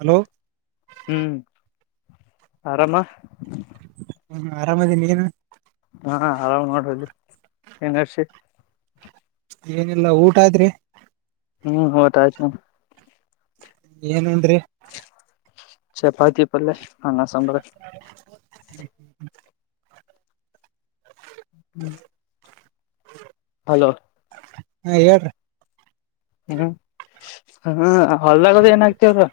Hello ಹ್ಮ್ ಆರಾಮ ಹ್ಮ ಆರಾಮದೀನಿ ಏನು ಹಾ ಆರಾಮ್ ನೋಿ ಏನರ್ಷಿ ಏನಿಲ್ಲಾ ಊಟ ಆಯತ್ ಹ್ಮ್ ಹೊಟ ಆಯ್ತ್ ಏನ್ನ್ರಿ ರಿ ಚಪಾತಿ ಪಲ್ಲ ಅನ್ನ ಸಾಂಬಾರ್ ಹ್ಮ್ ಹಲೋ ಹಾ ಹೇಳ್ತಿ ಹ್ಮ್ ಹ್ಮ ಹೊಲ್ದಾಗದ ಏನ ಆಗ್ತವ್ರ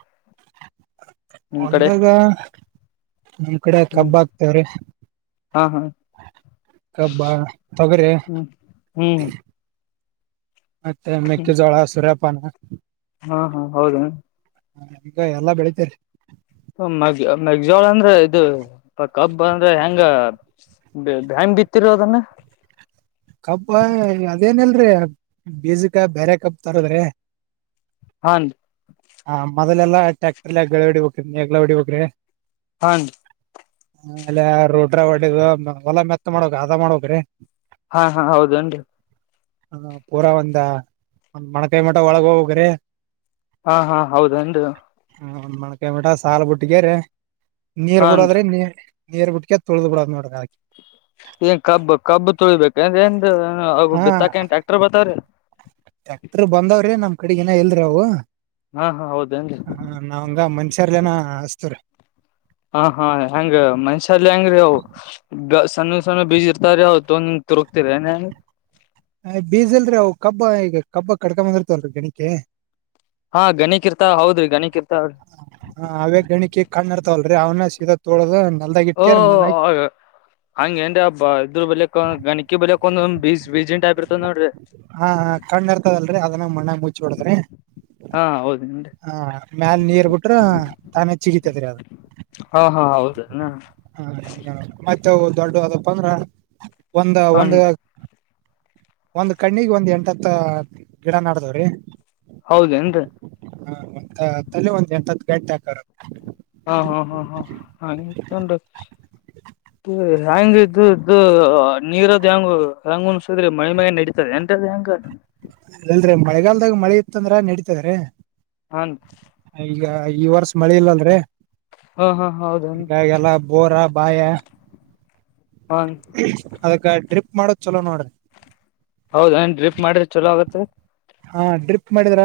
ಒದಾಗ ನಿಮ್ ಕಡೆ ಹ್ಮ್ ಕಬ್ಬ ಆಗ್ತವ್ರೀ ಹಾ ಹಾ ಕಬ್ಬ ತೂಗರೆ ಹ್ಮ್ ಹ್ಮ್ ಮತ್ತೆ ಮೆಕ್ಕೆ ಹ್ಮ್ ಜೋಳ ಹಸುರಪ್ಪಾನ ಹಾ ಹಾ ಹೌದು ಹ ಈಗ ಎಲ್ಲಾ ಬೆಳಿತೀರಿ ಮ ಮೆಗ್ಜೋಳ ಅಂದ್ರೆ ಇದು ಕಬ್ ಅಂದ್ರೆ ಹೆಂಗ ಬಿತ್ತಿರೋ ಅದನ್ನ [inaudible] ಕಪ್ಪ ಅದೇನಲ್ರಿೀ ಬೇಜಿಕ ಬೇರೆ ಕಪ್ ತರದ್ರಿ ಹಂದ ಅವದಲ್ಲೆಲ್ಲ ಟ್ಯಾಕ್ಟರ್ ಗಗಳ ಹೊಡಿ ಹಬೇಕಗಳ ಹೊಡಿ ಹಬೇಕ್ರೆ ಹಂದು ಆಲೆ ರೊಡ್ರ ಒಡದು ಹೊಲ ಮೆತ್ತ ಮಾಡಕ್ ಅದ ಮಾಡ್ಕ್ರೀ ಹಾ ಹಾ ಹೌದನ್ರಿ ಹ ಪೂರಾ ಒಂದ ಒಂದ ಮಣಕೈ ಮಟ ಒಳಗ ಹೋಗ್ರಿ ಹಾ ಹಾ ಹೌದಂದು ಹ್ ಮೊಕಾಯಬಿಟ ಸಾಲ ಬಿುಟ್ಟಿಗೆರ ನೀರ್ ಹಾನ್ರಿ ಬಿಡೋದ್ರೆ ನೀರ್ ನೀರ್ ಬಿಟ್ಟಕ ತಳ್ದ ಬಿಡ ನೋಡ್ರ ಏನ್ ಕಬ್ಬ ಕಬ್ಬ ತೊಳಿಬೇಕುಂದ್ರ ಏನ್ ಅ ಬಿತ್ತಾಕನ್ ಟ್ಯಾಕ್ಟರ್ ಬರ್ತಾವ್ರೀ ಟಕ್ಟರ್ ಬಂದವ್ರಿ ನಮ್ ಕಡೆಗನ ಎಲ್ರಿ ಅವವು ಹಾ ಹಾ ಹೌದೇನ್ರಿ ಹ ನಾವಂಗ ಮನ್ಷ್ಯರ್ಲ್ಲನ ಹಸ್ತ್ರ ಹಾ ಹಾ ಹೆಂಗ ಮನುಷ್ಯಲ್ಲಿ ಹೆಂಗ್ರೀ ಸಣ್ಣ ಸಣ್ಣ ಬೀಜಿ ಇರ್ತಾರ ಅವತ್ತು ಒಂದ ತಿರುಗ್ತಿರಿ ಅ ಬೀಜಲ್ರೀ ಅವು ಕಬ್ಬ ಈಗ ಕಬ್ಬ ಕಡ್ಕೊ ಬಂದಿರ್ತವಲ್ರರಿ ಗಣಿಕ ಹಾ ಗಣಿಕ್ ಇರ್ತಾವ ಹೌದ್ರಿ ಗಣಿಕ್ ಇರ್ತಾವ್ರಿ ಹಾ ಹ ಗಣ ಕೆೇಕ ಕಾಣನ ತಲ್ಲ ಅ ಅವ್ನ ಶೀತಾ ತೋಳೋ ಓ ಹಂಗಗೆ ಏನ್ ಅಬ್ಬ ಇದ್ರ ಬಲಕ ಗಣಿಕಿ ಬಳಕ್ ಬಜ ಬೀಜಿಟ ಅಪರತ್ರೆ ಕಣ್ಣ ಇರ್ತದಲ್ರರಿ ಅದನ್ನ ಮಣ್ಣಾಗ ಮುಚ್ಚಬಡದ್ರಿ ಹೌದೇನ್ರಿ ಹಾ ಮ್ಯಾಲ ನೀರ್ ಬಿಟ್ರ ತಾನೇ ಚಿಗಿತತ್ರಿ ಅದು ಹಾ ಹಾ ಹೌದೇನ ಹ ಮತ್ತೆ ದೊಡ್ಡ ಅದಪ್ಪ ಅಂದ್ರ ಒಂದ ಹ ಒಂದ ಒಂದ್ ಕಣ್ಣಿಗೆ ಒಂದ್ ಎಂಟ ಹತ್ತ ಗಿಡ ನಡದವ್ರಿ ಹೌದೇನ್ರಿ ಹಾ ಒ ತಲೆ ಒಂದ್ ಎಂಟ ಹತ್ತು ಗಂಟೆ ಹಕರ ಹಾ ಹಾ ಹಾ ಹಾ ಹಾಗ ಚ ಹೆ್ಯಾಂಗ ಇದು ಇದು ನೀರದ್ ಹೆ್ಯಾಂಗ ಹೆ್ಯಾಂಗ್ ಉನ್ಸಿದ್ರೆ ಮಳ ಮಾಗ ನಡೀತದೆ ಂಡ ದಂಗ [unintelligible] ತಂದ್ರ ನಡೀತದೆರಿ. ಹನ್ ಈಗ ಈ ವರ್ಷ ಮಳೆ ಇಲ್ಲಲರಿ. ಹಾ ಹಾ [unintelligible] ಹೌದನ್ ಹಂಗಾಗಲ್ಲ ಬೋರ ಬಾಯ ಹಾ ಅದಕ್ಕ ಟ್ರಿಪ್ ಮಾಡೋದ್ ಚಲೋ ನೋಡ್ರಿ. ಹೌದ ಏನ್ ಡ್ರಿಪ್ ಮಾಡ್ರೆ ಚಲೋ ಆಗುತ್ತೆ. ಹಾ ಡ್ರಿಪ್ ಮಾಡಿದ್ರ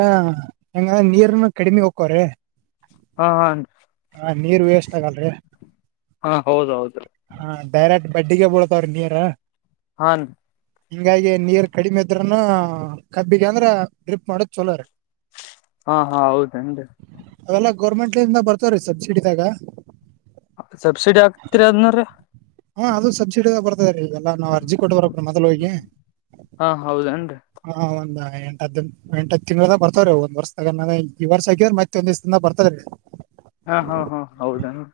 ಹೆಂಗ ನೀರ್ನು ಕಡಿಮಿ ಹೋಕ್ಕವ್ರಿ. ಹಾ ಹಾ ಹಾ ನೀರ್ ವೇಸ್ಟ್ ಆಗಲ ರೀ. ಹಾ ಹೌದೌದ ರೀ. ಡೈರೆಕ್ಟ್ ಬಡ್ಡಿಗೆ ಬಳತಾವ್ರಿ ನೀರ. ಹ ಹಿಂಗಾಗಿ ನೀರ್ ಕಡಿಮೆ ಇದ್ರನು ಕಬ್ಬಿಗೆ ಅಂದ್ರ ಡ್ರಿಪ್ ಮಾಡೋದ್ ಚಲೋ ರೀ ಹಾ ಹಾ ಹೌದೇನ್ರೀ. ಗೋರ್ಮೆಂಟಿಂದ ಬರ್ತವ್ರೀ ಸಬ್ಸಿಡಿದಾಗ. ಸಬ್ಸಿಡಿ ಆಗ್ತಿರಿ ಅದ್ನ್ರು ರೀ. ಹು ಅದು ಸಬ್ಸಿಡಿ ದಾಗ ಬರ್ತದ್ ರೀ ಇವೆಲ್ಲಾ ನಾವು ಅರ್ಜಿ ಕೊಟ್ಟ ಬರಬೇಕ್ ಮೊದಲು ಹೋಗಿ. ಹಾ ಹೌದೇನ್ರಿ. ಒಂದ ಎಂಟತ್ ಎಂಟತ್ ತಿಂಗಳದ ಬರ್ತವ್ರೀ ಒಂದ್ ವರ್ಷದಾಗೆ ಈ ವರ್ಷ ಆಕ್ಯಿದ್ರ ಮತ್ತೆ ಒಂದ್ ದಿವ್ಸ ಬರ್ತವ್ರೀ. ಹಾ ಹಾ ಹಾ ಹೌದೇನ್ರೀ.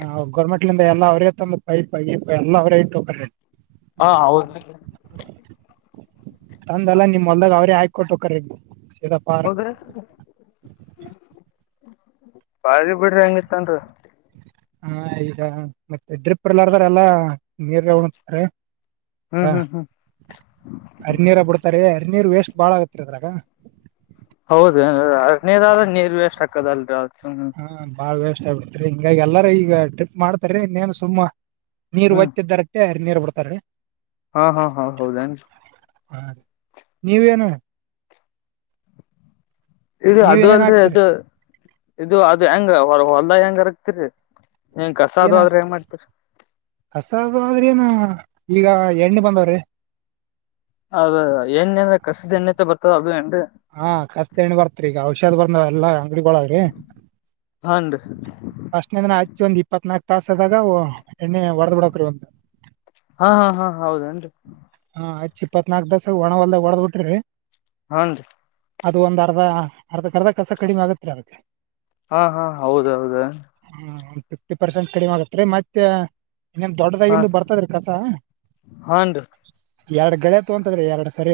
ಹ ಗೌರ್ಮೆಂಟ್ಲಿಂದ ಎಲ್ಲಾ ಅವ್ರೆ ತಂದು ಪೈಪ್ ಗೀಪ ಎಲ್ಲಾ ಅವರೇ ಇಟ್ಟ ಹೋಕರೀ. ಹಾ ಹೌದ ತಂದೆಲ್ಲ ನಿಮ್ ಹೊಲ್ದಾಗ ಅವ್ರೇ ಹಾಕೊಟ್ ಹೊಕಾರಿ. ಹದ್ರೆ [unintelligible] ಬಾರಿ ಬಿಡ್ರಿ ಹೆಂಗಿತ್ತಂದ್ರೆ. ಹಾ ಈಗ ಮತ್ತೆ ಡ್ರಿಪ್ ಇಲ್ಲಾರದಾರೆಲ್ಲ ನೀರ್ಗ ಉಣ್ಣತಾರೆ. ಹ್ಮ್ ಹ ಹ್ಮ್ ಹ್ಮ್ ಹರಿನೀರ ಬಿಡ್ತಾರೆ ಹರಿನೀರ್ ವೇಸ್ಟ್. ಬಾಳ ಆಗತ್ತರ್ದ್ರಾಗ. ಹೌದ ಅರನೇರ ಆದ್ರ ನೀರ್ ವೇಷ್ಟ ಹಾಕದಲ್ರಿ ಅ ಹಾ ಬಾಳ್ ವೇಸ್ಟ ಆಗ್ಬಿಡ್ತ್ರಿ ಹಿಂಗಾಗಿ ಎಲ್ಲಾರ ಈಗ ಟ್ರಿಪ್ ಮಾಡ್ತಾರಿ ಇನ್ನೇನ್ ಸುಮ್ಮ ನೀರ್ ಹ್ಮ್ ಒಯ್ತಿದ್ದಾರಪೆ ನೀರ್ ಬಿಡ್ತಾರೀ. ಹಾ ಹಾ ಹಾ ಹೌದೇನ್ ರೀ. ಹಾ ನೀವೇನು. ಇದು ಅದು ನೀವೇನೇನ್ ಅಲ್ದೇ ಹಾಕ್ತೀರಿ ಇದು ಇದು ಅದ ಹೆಂಗ ಹೊರ ಹೊಲ್ದ ಹೆಂಗರಕ್ತಿರಿ. ಕಸ ಆಗೋದ್ರೆ ಏನ. ಈಗ ಎಣ್ಣೆ ಬಂದವ್ರೀ. ಅದದ ಏಣ್ಣೀ ಅಂದ್ರೆ ಕಸದ್ ಎಣ್ಣೇ ಅಂತ ಬರ್ತದ ಅದು ಎನ್ರೀ. ಹಾ ಕಸ್ದ ಎಣ್ಣೆ ಬರ್ತ್ರಿ ಈಗ ಔಷಧ್ ಬರ್ಂದವಾವ ಎಲ್ಲಾ ಅಂಗಡಿಗೊಳಗ್ರಿ. ಹಾನ್ರಿ ಫಷ್ಟನೀಂದ್ರ ಆಚ್ಚಿ ಒಂದ್ ಇಪ್ಪತ್ನಾಕ್ ತಾಸ ಆದಾಗ ಅವು. ಎಣ್ಣೆ ವಡದೊಡಕರು ಒಂದ್ ಹಾ ಹಾ ಹಾ ಹೌದನ್ರಿ. [unintelligible] ಹ್ಚ ಇಪ್ಪತ್ನಾಲ್ಕ್ ತಾಸಾಗ ಒಣವೆಲ್ಲ ಹೊಡೆದ್ಬೀಟ್ರೆ ರೀ. ಹಾ ಅದು ಒಂದ ಅರ್ಧ ಅರ್ಧ ಅರ್ಧ ಕಸ ಕಡಿಮೆ ಆಗತ್ರಿ ಅದಕ್ಕೆ. ಹಾ ಹಾ ಹೌದ ಹೌದು. ಒಂದ್ ಫಿಫ್ಟಿ ಪರ್ಸೆಂಟ್ ಕಡಿಮೆ ಆಗುತ್ತೆರೀ ಮತ್ತೆ. ಇನ್ನೊನ್ ಹಾ ದೊಡ್ಡದಾಗಿಂದು ಬರ್ತದ್ರ ರೀ ಕಸ. ಹಾನ್ರಿ ಎರಡ್ ಗಳೆ ತಗೊತದ್ರೀ ಎರಡ್ ಸರಿ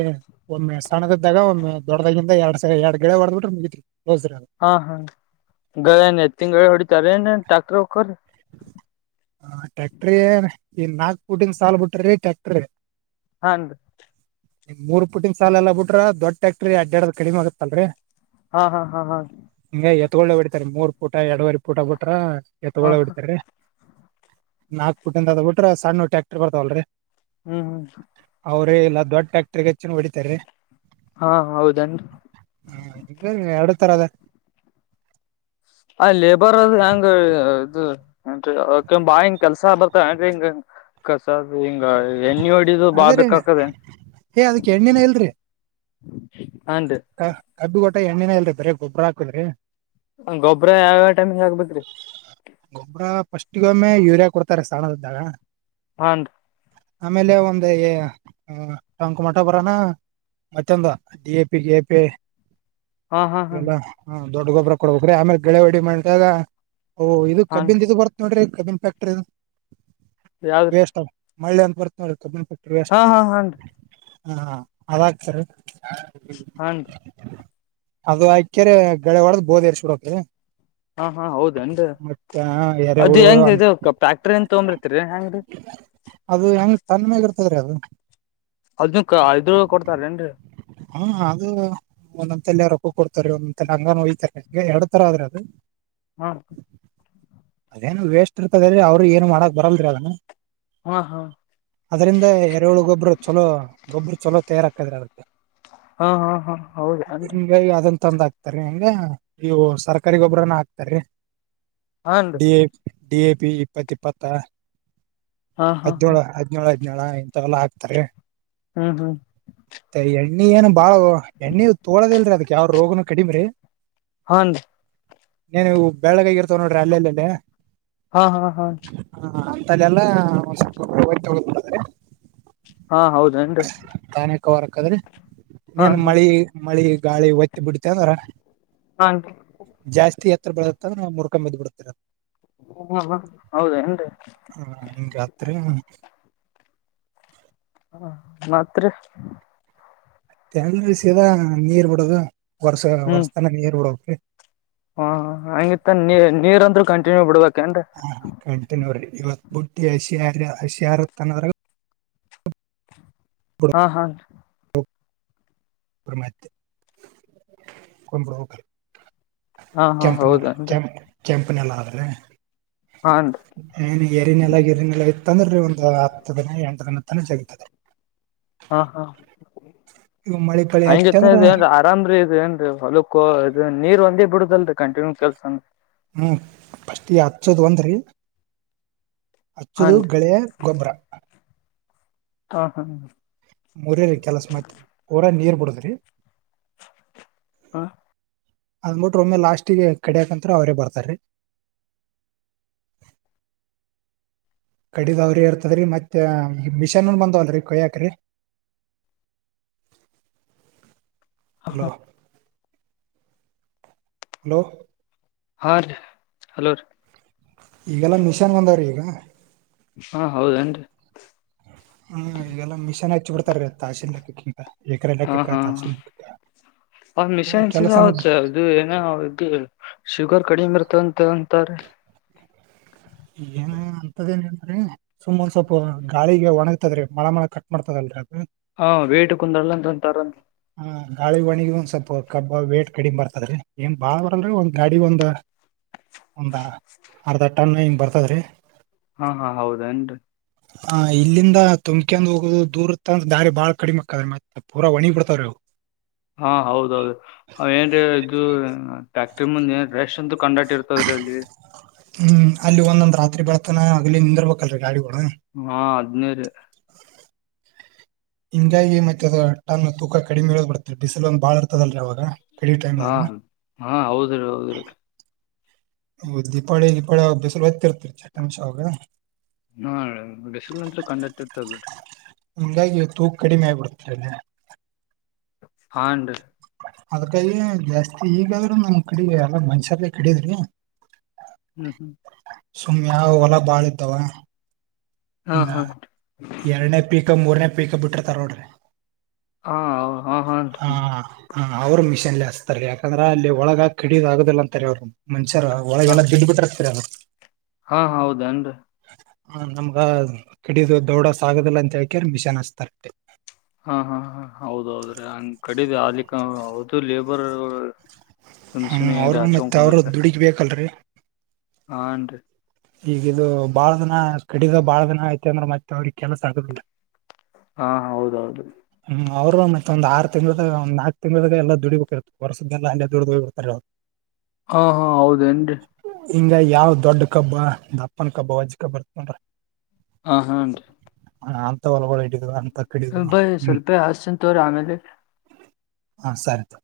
ಒಮ್ಮೆ ಸಣ್ದಿದ್ದಾಗ ಒಮ್ಮ ದೊಡ್ಡಾಗಿಂದ ಎರಡ್ ಸ ಎರ್ಗಡ್ಡೆ ಹೊಡ್ದ ಬಿಟ್ರೆ ಮುಗಿತ್ರೀ. ಹಾ ಹಾ ಗಣ ಏತ್ತಿನ ಗಾಡೀಲ್ ಹೊಡಿತಾರ್ರೀ ಏನ ಟ್ರಕ್ಟ್ರ ಹೋಕ್ಕರೀ. ಹ ಟ್ಯಾಕ್ಟ್ರೀ ಇನ್ ನಾಕ್ ಪೋಟಿಂಗ ಸಾಲ ಬಿಟಿ ಟ್ಯಾಕ್ಟ್ರಿ. ಹಾಂ ರೀ. ಮೂರ್ ಪುಟ್ಟಿನ ಸಾಲ ಎಲ್ಲ ಬಿಟ್ರ ದೊಡ್ಡ ಟ್ರ್ಯಾಕ್ಟರ್ ಅಡ್ಡದ ಕಡಿಮ ಆಗತ್ತಲ್ರರಿ. ಹಾ ಹಾ ಹಾ ಹಾ. ಎತ್ತಗೊಳ್ಳೋ ಬಿಡ್ತಾರೆ ಮೂರ್ ಪೂಟ ಎರಡುವರೆ ಪೂಟ ಬಿಟ್ರ ಎ ತೊಳ್ಳೋ ಹ ಬಿಡ್ತ. ನಾಕ್ ಪುಟ್ಟಿಂದ ಅದ ಬಿಟ್ರ ಸಾನೂ ಟ್ಯಾಕ್ಟರ್ ಬರ್ತಾವಲ್ರರಿ. ಹ್ಮ್ ಹ್ಮ್ ಅವ್ರೇ ಇಲ್ಲ ದೊಡ್ ಫ್ಯಾಕ್ಟ್ರ ಗೆಚ್ಚ ಹೊಡಿತಾರೆ. ಹಾ ಹೌದನ್ ಹೂ ಎರಡ್ ತರ ಅದ. ಆ ಲೇಬರ್ ಅದು ಹೆಂಗ ಇದು ಏನ್ ಕೆ ಬಾ ಹಿಂಗ ಕೆಲ್ಸಾ ಬರ್ತ ಏನ್ರಿ ಹಿಂಗ. ಕ. ಹಿಂಗ ಎಣ್ಣಿ ಹೊಡಿದು ಬಾ ಅದೇ ರೀ ಬಕದೆ. ಏ ಕಬ್ಬಿ ಗಟ್ಟ ಎಣ್ಣೆನ ಇಲ್ರಿ ಬರ ಗೊಬ್ಬ್ರ ಹಾಕಲ್ರಿ. ಗೊಬ್ಬ್ರ ಯಾವ್ಯ ಟೈಮಿಗೆ ಆಗ್ಬೇಕೇರಿ. ಟ್ಟಿಗೊಮ್ಮೆ ಯೂರಿಯಾ ಕೊಡ್ತಾರೆ ಸ್ಥಾನದದ್ದಾಗ. ಹೂ ರಿ. ಆಮೇಲೆ ಒಂದ ಕಾಂಕುಮಠ ಬರಾನ. ಮತ್ತೆಂದ D A P K A P [unintelligible] ಹಾ ಹಾ ಹಾ ಎಲ್ಲ ಹ ದೊಡ್ಡ ಗೊಬ್ಬರ ಕೊಡ್ಬೇಕ್ರೀ ಆಮೇಲೆ ಗೆಳೆ ಹೊಡಿ ಮಾಡಿದಾಗ. ಓಹ ಇದು ಹಾನ್ ಕಬ್ಬಿನ್ ಇ ಬರ್ತ್ ನೋಡ್ರಿ ಕಬ್ಬನ್ ಫ್ಯಾಕ್ಟ್ರಿ ಯಾವ್ದ್ರಿ ವೇಸ್ ಮಳ್ಳೆ ಅಂತ ಬರ್ತ ನೋಡ ಕಬ್ಬನ್ ಫ್ಯಾಕ್ಟರಿ ಅಷ್ಟ ಹಾ ಹಾ ಹಾನ್ರಿ ಹ ಹಾ ಅದಾಗ್ತಾರೆ ಹ. ಅದು ಆಕ್ಯ್ರ ಗಳೆ ಹೊಡದ ಬೋದ ಇರ್ುಡೋಕ ಹಾ ಹಾ ಹೌದನ್ರಿ ಅದ್ ಎರೆಹುಳು ಹೆಂಗ ಇದು ಫ್ಯಾಕ್ಟರಿ [unintelligible] ತೊಂಬ್ರಿತ್ರಿ ಎಂಗ್ರಿ. ಅದು ಹೆಂಗ ತನ್ಮಾಗ ಇರ್ತದ್ರೀ ಅದು. ಅದ್ ಐದ್ರು ಕೊಡ್ತಾರ ಏನ್ರಿ. ಹ್ಮ ಅದು. ಒಂದೊಂದೆಲ್ಲ ರೊಕ್ಕು ಕೊಡ್ತಾರೆ ಒಂದೊಂದಂತೆಲ್ಲ ಹಂಗೋಯ್ತಾರೆ ಈ ಎರಡ್ತಾರ ಆದ್ರೆ ಅದು. ಹಾ. ಅದೇನು ವೇಸ್ಟ್ ಇರ್ತದರಿ ಅವ್ರ ಏನು ಮಾಡಕ್ ಬರಲ್ದರಿ ಅದನು. ಹಾ ಹಾ ಅದರಿಂದ ಎರ ಏಳು ಗೊಬ್ಬರು ಚಲೋ ಗೊಬ್ಬರು ಚಲೋ ತಯಾರ ಹಾಕದ್ರ ಅದೆ. ಹಾ ಹಾ ಹಾ ಹೌದು ಹೆನ್ರಿ. ತಂದ ಹಾಕ್ತಾರೆ ಹಂಗ ಇವು ಸರ್ಕಾರಿ ಗೊಬ್ಬರನ ಹಾಕ್ತಾರಿ ಹಾನ್ರಿ D A. D A P ಇಪ್ಪತ್ತ ಇಪ್ಪತ್ತ ಹಾ ಹಾ ಹಾ ಹದಿನೇಳೇಳು ಹದಿನೇಳು. [unintelligible] ಇಂತವೆಲ್ಲ ಹಾಕ್ತಾರೆ. ಹ್ಮ್ ಹ್ಮ್. ಏನು ಬಾಳ ಕಡಿಮೆ ರೀ. ಹಾನ್. ನೀಏನ್ ಬೆಳಗಾಗಿರ್ತಾವ ನೋಡ್ರಿ ಅಲ್ಲಲ್ಲೆಲ್ಲಿ. ಹಾ ಹಾ ಹಾ. ತಲೆೆಲ್ಲ [unintelligible] ಹಾ ಹೌದೇನ್ರಿ ತಾನಕ ಹೊರಕ್ದ್ರಿ. ಹಾ ನೀನ್ ಹಾ ಮಳಿ ಮಳಿ ಗಾಳಿ ಒತ್ತ ಬಿಡ್ತ ಅಂದ್ರ ಹಾನ್ರಿ ಜಾಸ್ತಿತ್. [unintelligible] ಮುರ್ಕೊಂಡಂಬ್ ಬಿಡ್ತಿರ. ಹಾ ಹಾ ಹೌದೇನ್ರಿ ಹ ರಾತ್ರಿ. ಹಾ ಮತ್ತ ರಿ. ತಂಗಸದ ನೀರ್ ಬಿಡದ ವರ್ಷ ಹ್ಮ್ ವರ್ಸತನ ನೀರ್ ಬಿಡಕ್ರಿ. ಹ ಹಂಗಿತ್ತ ನೀ ನೀರ್ ಅಂದ್ರರು ಕಂಟಿನ್ಯೂ ಬಿಡ್ಬೇಕು. ಹಾ ಕಂಟ ನೋರಿ ಇವತ್ ಬುಟ್ಟಿ ಹಸಿರ ಹಸಿಯಾರತ್ ಅದ್ರಲ್ಲಿ. ಹಾ ಹಾ [unintelligible] ಹಾ ಹಾ ಕೆಂಪ್ನ ಹೌದೇನ್ರಿ ಕೆಂಪ್ ಕೆಂಪನಲ್ಲ ಆದ್ರೆ. ಹಾನ್ರಿ ಏನ ಎರಿನೆಲ್ಲ ಗರಿನೆಲ್ಲ ಇತ್ತಂದ್ರರಿ ಒಂದ ಹತ್ತು ದಿನ ಎಂಟ ದಿನ [unintelligible] ತಾನ ಜಗತ್ತದೆ. [unintelligible] ಹಾ ಹಾ [unintelligible] ಮಳಿ ಪಳಿ ಹತ್ತಿ ಹಂಗೆತ್ತ ಅಂದ್ರ ದೇವರ ಆರಾಮ್ರೀ ಇದು ಏನ್ ರೀ ಹೊಲಕ್ಕೋ ಇದ ನೀರ್ ಒಂದೇ ಬಿಡ [unintelligible] ಇದಲ್ಲರಿ ಕಂಟಿನ್ಯೂ ಕೆಲಸ ನಮ್ದ [unintelligible] ಹೂ ಫಸ್ಟ್ ಈ ಹಚ್ಚೋದ್ ಒಂದರಿ [unintelligible] ಹಚ್ಚದು ಹಾನ್ರಿ ಗಳೆಯ ಗೊಬ್ಬರ [unintelligible] ಹೌದ [unintelligible] ಸರಿ [unintelligible] ಹಾ [unintelligible] ಅದಮ್ ಬಿಟ್ರೆ ಒಮ್ಮೆ ಲಾಸ್ಟಿಗೆ ಕಡಿಯಾಕ ಅಂತ ಅವರೇ ಬರ್ತಾರಿ. [unintelligible] [unintelligible] ಕಡಿದ ಅವ್ರಿ ಇರ್ತದ್ರರಿ ಮತ್ತೆ ಈ ಮಿಷನ್ನ್ ಬಂದವಲ್ರಿ ಕೊಯಾಕ್ ರೀ [unintelligible] ಹಲೋ? [unintelligible] ಹಲೋ? [unintelligible] ಹಾರೀ ಹಲೋರಿ [unintelligible] ಈಗ ಏನ್ ಮಿಶಾನ್ ಬಂದವ್ರಿ ಈಗ. [unintelligible] ಹಾ ಹೌದ ಏನ್ ರೀ [unintelligible] ಹೂ ಈಗೆಲ್ಲ ಮಿಶನ್ ಹಚ್ಚಿ ಬಿಡ್ತಾರರಿ ತಾಸಿನ್ ಲೆಕ್ಕಕಿಂತ [unintelligible] ಹ ಹಾ ಅವ ಮಿಷನ್ ಹಚ್ಚಿದರ ಆವ ಕೆಲಸನ ಚಾರ್ಜು ಏನ್ ಇದು [unintelligible] ಶುಗರ್ ಕಡಿಮೆ ಇರುತಂತಂತಾರೆ. [unintelligible] ಏನ್ ಹಂತಾದ ಏನಿಲ್ [unintelligible] ಕರೆನ ಸುಮ್ ಒಂದ್ ಸ್ವಲ್ಪ ಗಾಳಿಗೆ ಒಣಗ್ತದ್ರೀ ಮಳ ಮಳ ಕಟ್ ಮಾಡ್ತದಲ್ರಿ ಅದು [unintelligible] ಹಾ ವೇಟ ಕುಂದರಲ್ಲ ಅಂದ ಅಂತಾರ ಅಲ್ಲ [unintelligible] ಹ ಗಾಳಿ ಒಣಗಿ ಒಂದ್ ಸ್ವಲ್ಪ ಕಬ್ ವೇಟ್ ಕಡಿಮೆ ಬರ್ತದ್ರೀ ಏನ್ ಬಾಳ್ ಬರಲ್ರರಿ ಒಂದ್ ಗಾಡಿ ಒಂದ [unintelligible] ಒಂದ ಅರ್ಧ ಟನ್ ಹಿಂಗ ಬರ್ತದ್ರಿ. [unintelligible] ಹ ಹಾ ಹೌದ ಏನ್ ರೀ [unintelligible] ಹ ಇಲ್ಲಿಂದ ತುಂಬಕೆಂದ ಹೋಗೋದು ದೂರ ತೊಗೊಂದ ದಾರಿ ಬಾಳ ಕಡಿಮೆ ಅಕತದ್ರಿ ಮತ್ತೆ ಪೂರ ಒಣಿಗ ಬಿಡತ [unintelligible] ತ್ತರವ [unintelligible] ಹಾ ಹೌದ ಹೌದ ಏನರ ಇದು ಫ್ಯಾಕ್ಟರಿ ಮುಂದ ಏನ್ ರೇಷ ಅಂತು [unintelligible] ಹೂ ಅಲ್ಲಿ ಒಂದೊಂದ್ ರಾತ್ರಿ ಬೆಳತಾನ ಅಹಗಲಿ ನಿಂದಿರ್ಬೇಕಲ್ ಗಾಡಿಗಳು [unintelligible] ಹಾ ಹದಿನೈದ. [unintelligible] ಹಿಂಗಾಗಿ ಮತ್ತೆ ಅದ ಹಟ್ಟನಾ ತೂಕ ಕಡಿಮೆ ಇಳದ್ ಬಿಡುತ್ತೆ ಬಿಸಿಲು ಒಂದ್ ಬಾಳ್ ಅರ್ತದಲ್ಲರಿ ಅವಾಗ [unintelligible] ಹಾ ಹಾ ಹೌದ್ರಿ ಹೌದ್ರಿ [unintelligible] ಹೌದ ದೀಪಾವಳಿ ದೀಪಾವಳಿ ಬಿಸಿಲ ಹೊತರ್ತ್ರಿ ಚಟ್ ಆಮಶಾ ಆವಾಗ [unintelligible] ಹಾ ಬಿಸಲ್ ಅಂತೂರ ಕಂಡಇಟರ್ತ್ದ ಬಿಡರಿ [unintelligible] ಹಾಂಗ್ ಆಗಿ ತೂಕ ಕಡಿಮೆ ಆಗ ಬಿಡತರಿ [unintelligible] ಹಾಂಡ [unintelligible] ಅದಕ್ಕಾಗಿ ಜಾಸ್ತಿ ಈಗಾದ್ರೂ ನಮ್ಮ ಕಡಿಗ ಎಲ್ಲ ಮನುಷ್ಯಗೆ ಕಡಿಯೋದರಿ [unintelligible] ಹು [unintelligible] ಸುಮ್ನ ಯಾವ ಹೊಲ ಬಾಳ ಇದ್ದಾವ? [unintelligible] ಹಾ ಹಂಗ ಹಾನ್ರಿ ಎರನೇ ಪೀಕ್ ಮೂರ್ನೇ ಪೀಕ್ ಬಿಟ್ರ ತರೋಡ್ರಿ ಹಾ ಹಾ ಹಾನ್ರೀ ಹಾ ಅವರ ಮಿಷನ್ ಲೇ ಹಸ್ತಾರರಿ ಯಾಕಂದ್ರ ಅಲ್ಲಿ ಒಳಗ ಕಡಿದ್ ಆಗುವುದಿಲ್ಲ ಅಂತಾರೆ ಅವರು [unintelligible] ಚರ ಒಳಗ ಹಾ ಎಲ್ಲಾ ಬಿದಬಿಟ್ಟಿರತದ [unintelligible] ಹಾ ಹೌದ ಏನ್ ರೀ [unintelligible] ಹ ನಮಗ ಕಿಡಿದು ದೌಡ ಸಾಗುದಿಲ್ಲ ಅಂತ ಹೇಳ್ ಕ್ಯಾರ್ ಮಿಷನ್ ಹಸ್ತರಾ ರಿ [unintelligible] ಹಾ ಹಾ ಹೌದ ರೀ ಹಂಗ್ ಕಡಿದ ಆಲಿಕ ಅಂದರ್ ಅವರ್ದು ಲೇಬರ್ ಗಳ [unintelligible] ಹ ಅವರು ಮತ್ತೆ ಅವರು ದುಡಿಕ ಬೇಕಲ್ರರಿ. [unintelligible] ಹಾನ್ ರೀ [unintelligible] ಈಗ ಇದು ಬಾಳ ದಿನ ಕಡಿದ ಬಾಳ ದಿನ ಆಯತ ಅಂದ್ರೆ ಮತ್ತೆ ಅವ್ರಿಗೆ ಕೆಲಸ ಆಗುದಿಲ್ಲ ರೀ [unintelligible] ಹಾ ಹೌದ ಹೌದ [unintelligible] ಹ್ಮ್ ಅವ್ರು ಮತ್ತೆ ಒಂದ ಆರು ತಿಂಗಳಗ ಒಂದು ನಾಕಕ್ ತಿಂಗಳಾಗ ಎಲ್ಲ ದುಡಿಬೇಕಿ ಇತ್ತೆ ಹೊರ್ಸದ್ದೆಲ್ಲ ಅಲ್ಲ ದುಡ್ದ ಹೋಗಿ ಬಿಡ್ತಾರೆ ಅವ್ರು ಹಾ ಹಾ ಹೌದೇನ್ರಿ ಹಿಂಗ ಯಾವ್ ದೊಡ್ ಕಬ್ಬ ದಪ್ಪನ ಕಬ್ಬ ವಜ್ಜ ಕಬ್ ಇರ್ತದ್ ನೋಡ್. ಹ ಹಾ ಅನ್ರೀ ಹ ಅಂತ ಹೊಲಬಳ [unintelligible] ಹಡಿದು ಅಂತ ಕಡಿದು ಬೈ ಹ್ಮ್ ಸ್ವಲ್ಪೇ ಹಚ್ಚಿತೀನಿ ತೋರಿ ಆಮೇಲೆ. ಹ ಸರಿ ತಾ